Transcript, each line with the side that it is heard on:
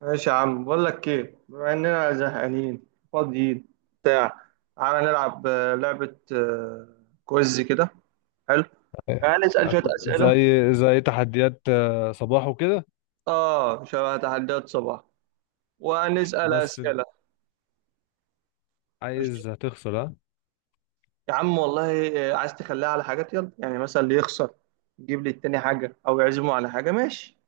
right: ماشي يا عم، بقول لك ايه، بما اننا زهقانين فاضيين بتاع. تعالى نلعب لعبة كويز كده. حلو، هنسأل شوية أسئلة.
left: زي تحديات صباح وكده.
right: اه شبه تحديات صباح وهنسأل
left: بس
right: أسئلة. ماشي
left: عايز هتخسر ها.
right: يا عم والله، عايز تخليها على حاجات يلا، يعني مثلا اللي يخسر يجيب للتاني حاجة أو يعزمه على حاجة. ماشي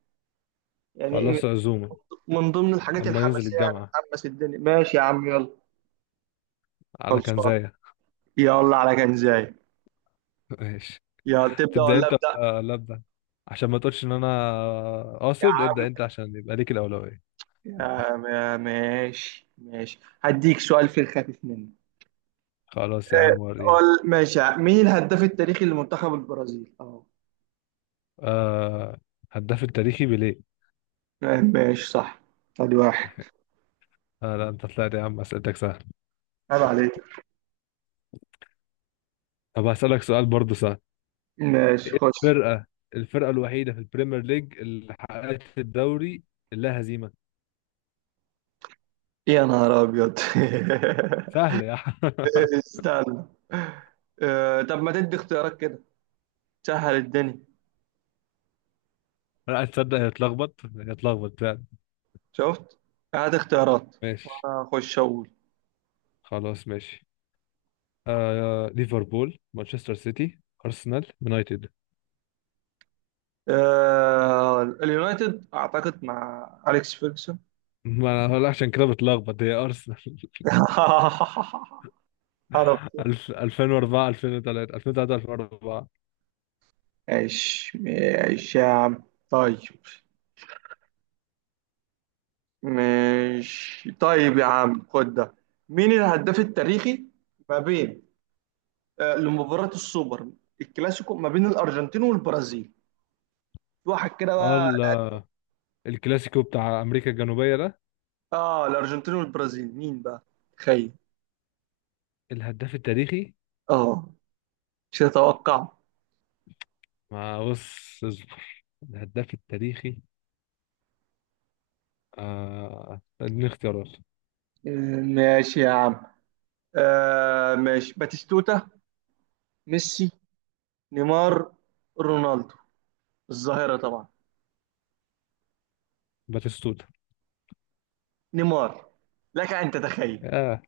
right: يعني إيه،
left: خلاص عزومة
right: من ضمن الحاجات
left: اما ننزل
right: الحماسية، يعني
left: الجامعة
right: نحمس الدنيا. ماشي يا عم يلا،
left: على
right: خلصان،
left: كنزاية.
right: يلا على كنزاي.
left: ماشي.
right: يلا تبدأ
left: تبدأ
right: ولا
left: انت
right: أبدأ؟
left: ولا ابدأ، عشان ما تقولش ان انا
right: يا
left: قاصد
right: عم،
left: ابدأ انت عشان يبقى ليك الأولوية.
right: يا ما- ماشي ماشي، هديك سؤال في الخفيف منه.
left: خلاص يا
right: آه،
left: عم وريني.
right: ماشي، مين الهداف التاريخي لمنتخب البرازيل؟ اه.
left: آه، هداف التاريخي بيليه.
right: ماشي صح، ادي واحد.
left: آه، لا انت طلعت يا عم اسئلتك سهل.
right: عيب عليك.
left: طب هسألك سؤال برضه سهل.
right: ماشي
left: ايه
right: خش.
left: الفرقة الوحيدة في البريمير ليج اللي حققت الدوري لا هزيمة؟
right: يا نهار ابيض.
left: سهل يا عم
right: استنى. طب ما تدي اختيارات كده، سهل الدنيا.
left: لا تصدق، هي اتلخبط هي اتلخبط فعلا.
right: شفت؟ هات اختيارات
left: ماشي.
right: وانا اخش اقول.
left: خلاص ماشي. ليفربول، مانشستر سيتي، ارسنال، يونايتد.
right: اليونايتد اعتقد مع اليكس فيرجسون.
left: ما انا هقول عشان كده بتلخبط، هي ارسنال
right: عرفت.
left: 2004، 2003، 2003، 2004.
right: ماشي يا عم. طيب، ماشي طيب يا عم، خد ده. مين الهداف التاريخي ما بين، آه، لمباراة السوبر الكلاسيكو ما بين الأرجنتين والبرازيل؟ في واحد كده
left: اه
right: بقى.
left: الكلاسيكو بتاع امريكا الجنوبيه ده.
right: اه الأرجنتين والبرازيل، مين بقى؟ تخيل.
left: الهداف التاريخي.
right: اه، مش هتوقع.
left: ما بص اصبر. الهداف التاريخي. آه، اديني اختيارات.
right: آه، ماشي يا عم. آه ماشي، باتيستوتا، ميسي، نيمار، رونالدو الظاهرة طبعا.
left: باتيستوتا.
right: نيمار، لك أن تتخيل.
left: يا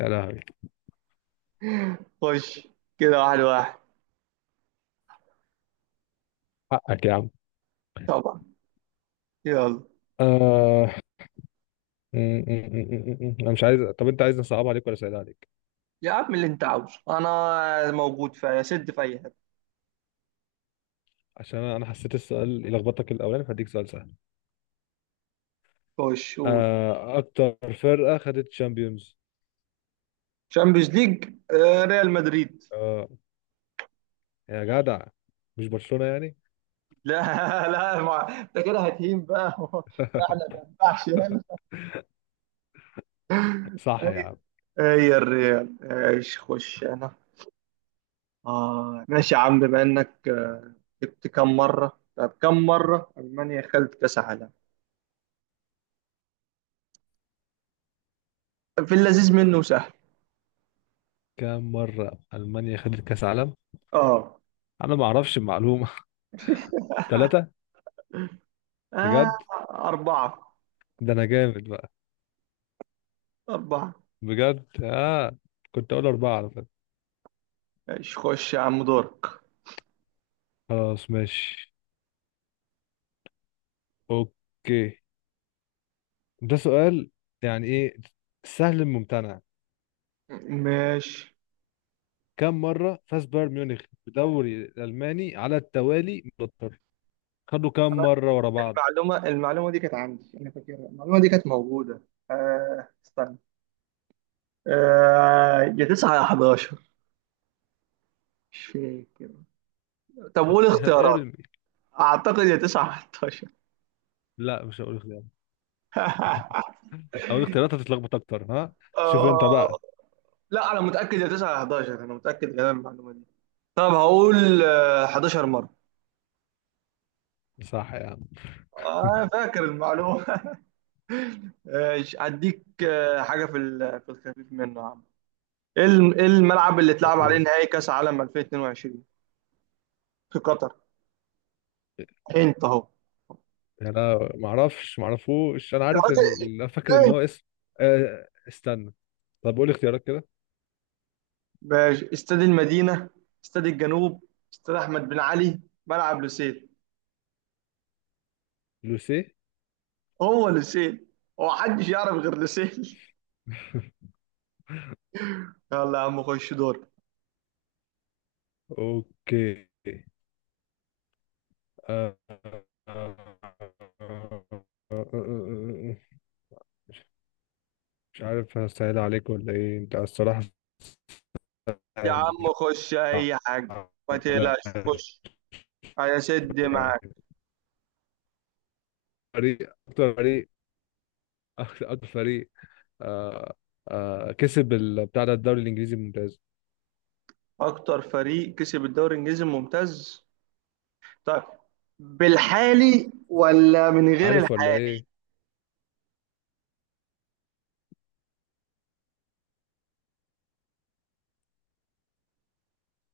left: يا لهوي!
right: خش كده واحد واحد.
left: حقك يا عم.
right: طبعا يلا.
left: آه انا مش عايز. طب انت عايز نصعب عليك ولا اسهل عليك؟
right: يا عم، اللي انت عاوزه انا موجود في سد في اي حته.
left: عشان انا حسيت السؤال يلخبطك الاولاني، فهديك سؤال سهل.
right: خش قول.
left: آه، اكتر فرقه خدت تشامبيونز؟
right: شامبيونز ليج، ريال مدريد.
left: اه يا جدع، مش برشلونه يعني؟
right: لا. لا ما انت كده هتهين بقى. ما احنا ما ينفعش يلا.
left: صح يا عم.
right: هي الريال ايش، خش انا. اه ماشي يا عم، بما انك، جبت كم مره، طب كم مره المانيا خدت كاس عالم؟ في اللذيذ منه سهل.
left: كام مره المانيا خدت كاس عالم؟
right: اه.
left: انا ما اعرفش المعلومه. ثلاثه.
right: آه،
left: بجد؟
right: أربعة.
left: ده انا جامد بقى.
right: أربعة.
left: بجد اه. كنت اقول اربعه على فكره.
right: ماشي خش يا عم دورك.
left: خلاص ماشي. اوكي. ده سؤال، يعني ايه، سهل ممتنع.
right: ماشي.
left: كم مرة فاز بايرن ميونخ بدوري الألماني على التوالي متوتر؟ خدوا كم
right: أنا،
left: مرة ورا بعض؟
right: المعلومة دي كانت عندي أنا، فاكرها المعلومة دي، كانت موجودة. آه استنى. آه يا 9 يا 11، مش فاكر. طب قول اختيارات.
left: ارمي.
right: أعتقد يا 9 يا 11.
left: لا مش هقول اختيارات. اقول اختيارات هتتلخبط اكتر ها. شوف انت
right: آه
left: بقى.
right: لا، أنا متأكد يا 9 يا 11، أنا متأكد من المعلومة دي. طب هقول آه 11 مرة.
left: صح يا عم.
right: آه فاكر المعلومة. ماشي، هديك آه حاجة في الخفيف منه. إيه الملعب اللي اتلعب عليه
left: أوه.
right: نهائي كاس عالم 2022 في قطر؟ انت اهو.
left: انا ما اعرفش، ما اعرفوش، انا
right: يا
left: عارف
right: راجل
left: ال... أنا فاكر ان
right: ايه.
left: هو اسم. استنى. طب قول اختيارات كده.
right: ماشي، استاد المدينه، استاد الجنوب، استاد احمد بن علي، ملعب لوسيل.
left: لوسيه.
right: هو لوسيل، هو محدش يعرف غير لوسيل. يلا يا عم خش دور.
left: اوكي. آه، آه، آه، آه، آه، آه، آه، آه، آه، آه، مش عارف هسهل عليك ولا ايه انت الصراحة.
right: يا عم خش اي حاجه، ما
left: على
right: تقلقش، خش هيسد معاك.
left: فريق، اكتر فريق، اكتر فريق، آه، آه كسب بتاع ده الدوري الانجليزي الممتاز.
right: اكتر فريق كسب الدوري الانجليزي الممتاز؟ طيب، بالحالي ولا من غير
left: عارف ولا
right: الحالي؟
left: ايه؟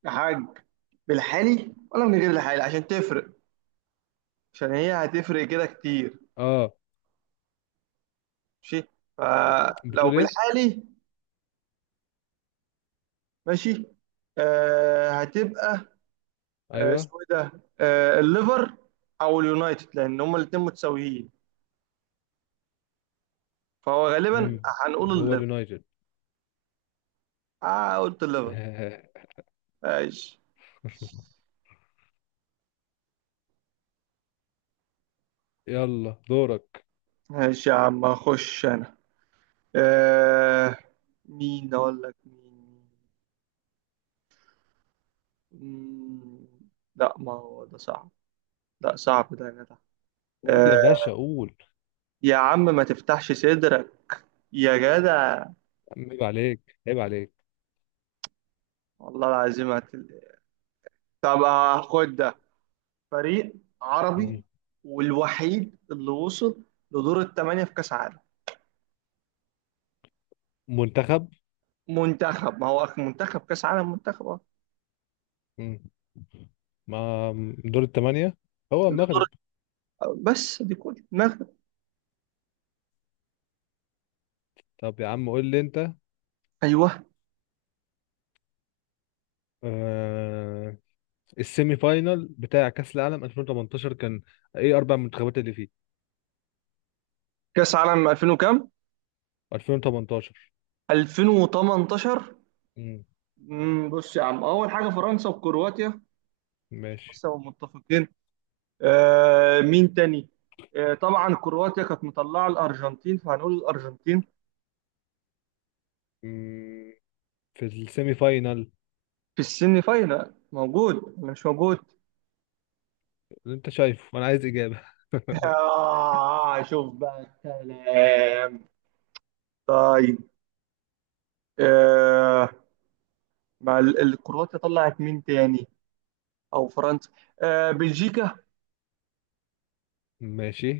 right: يا حاج، بالحالي ولا من غير الحالي عشان تفرق، عشان هي هتفرق كده كتير.
left: اه.
right: ماشي، فلو
left: بتقول ايه؟
right: بالحالي. ماشي، آه هتبقى،
left: ايوه.
right: اسمه ايه ده، آه الليفر او اليونايتد، لان هما الاتنين متساويين. فهو غالبا
left: امم
right: هنقول
left: هو
right: الليفر.
left: اليونايتد.
right: اه قلت الليفر. ماشي
left: يلا دورك.
right: ماشي يا عم اخش انا. آه مين اقول لك مين. مم، لا ما هو ده صعب، لا صعب ده يا جدع.
left: قول
right: آه،
left: يا باشا قول.
right: يا عم ما تفتحش صدرك يا جدع.
left: عيب عليك، عيب عليك.
right: والله العظيم هتل... طب خد ده. فريق عربي
left: مم.
right: والوحيد اللي وصل لدور الثمانية في كأس عالم.
left: منتخب.
right: منتخب، ما هو منتخب كأس عالم منتخب أه.
left: مم. ما دور الثمانية هو
right: دور.
left: المغرب.
right: بس دي كل المغرب؟
left: طب يا عم قول لي انت.
right: ايوه.
left: آه... السيمي فاينال بتاع كأس العالم 2018 كان ايه، 4 منتخبات اللي فيه؟
right: كأس عالم 2000 وكام؟
left: 2018.
right: 2018.
left: امم
right: مم، بص يا عم، اول حاجة فرنسا وكرواتيا،
left: ماشي.
right: بس هم متفقين. آه مين تاني؟ آه طبعا كرواتيا كانت مطلعة الأرجنتين، فهنقول الأرجنتين.
left: امم في السيمي فاينال.
right: في السيمي فاينال موجود ولا مش موجود؟
left: اللي انت شايفه انا عايز اجابة.
right: آه شوف بقى الكلام. طيب، آه مع الكرواتيا طلعت مين تاني؟ او فرنسا؟ آه بلجيكا.
left: ماشي.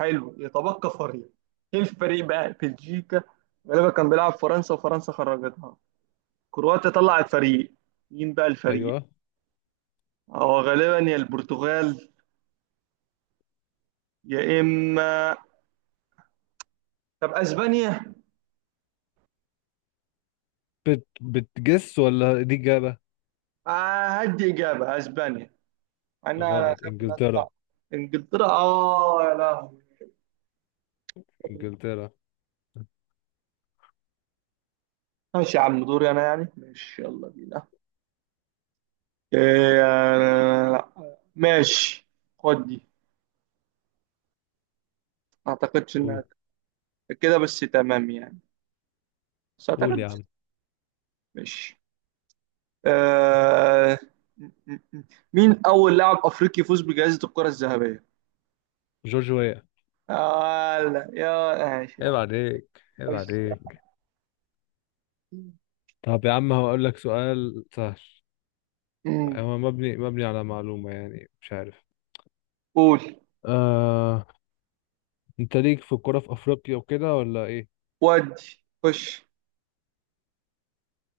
right: حلو، يتبقى فريق. ايه الفريق بقى؟ بلجيكا غالبا كان بيلعب فرنسا، وفرنسا خرجتها. كرواتيا طلعت فريق، مين بقى الفريق؟
left: ايوه.
right: هو غالبا يا البرتغال يا اما، طب اسبانيا.
left: بتجس ولا دي اجابة؟
right: آه هدي اجابه اسبانيا، مع انها انا
left: غلط.
right: خايف انها تطلع.
left: انجلترا.
right: انجلترا؟ اه يا لهوي.
left: انجلترا.
right: ماشي يا عم دوري انا يعني، ماشي يلا بينا. إيه. أنا... لا. ماشي، خد دي. ما اعتقدش انها
left: قول.
right: كده بس، تمام يعني، بس اعتقد
left: قول يا
right: بس.
left: عم.
right: ماشي. آه... م- م- م. مين اول لاعب افريقي يفوز بجائزة الكرة الذهبية؟
left: جورج ويا.
right: آه لا يا، ماشي يا
left: عيب
right: عم.
left: عليك، عيب
right: خش يا
left: عليك.
right: عم.
left: طب يا عم هقول لك سؤال سهل.
right: مم.
left: هو مبني على معلومة، يعني مش عارف.
right: قول.
left: آه انت ليك في الكوره في افريقيا وكده ولا ايه؟
right: ودي خش.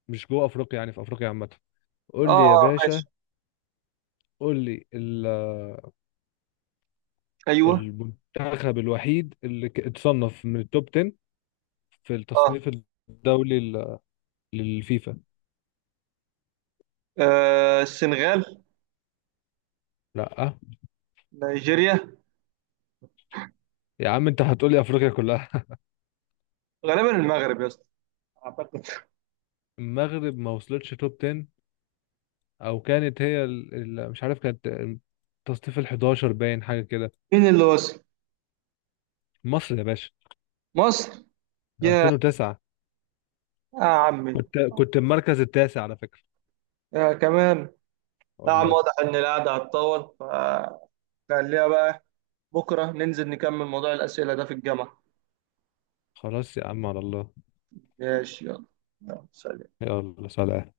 left: مش جوه افريقيا، يعني في افريقيا عامه.
right: اه
left: قول لي يا
right: ماشي.
left: باشا. قول لي
right: ايوه.
left: المنتخب الوحيد اللي اتصنف من التوب 10 في
right: اه
left: التصنيف الدولي للفيفا.
right: السنغال.
left: لا
right: نيجيريا.
left: يا عم انت هتقول لي افريقيا كلها
right: غالبا المغرب يا اسطى، اعتقد.
left: المغرب ما وصلتش توب 10، او كانت هي ال... ال... مش عارف كانت التصنيف ال 11 باين حاجه كده.
right: مين اللي وصل؟
left: مصر يا باشا.
right: مصر؟ يا
left: 2009.
right: يا عمي،
left: كنت المركز التاسع على فكره.
right: يا كمان. لا يا عم،
left: والله.
right: واضح ان القعده هتطول، فخليها بقى. بكره ننزل نكمل موضوع الاسئله ده في الجامعه.
left: خلاص يا عم على الله.
right: ماشي يلا، يلا سلام.
left: يلا سلام.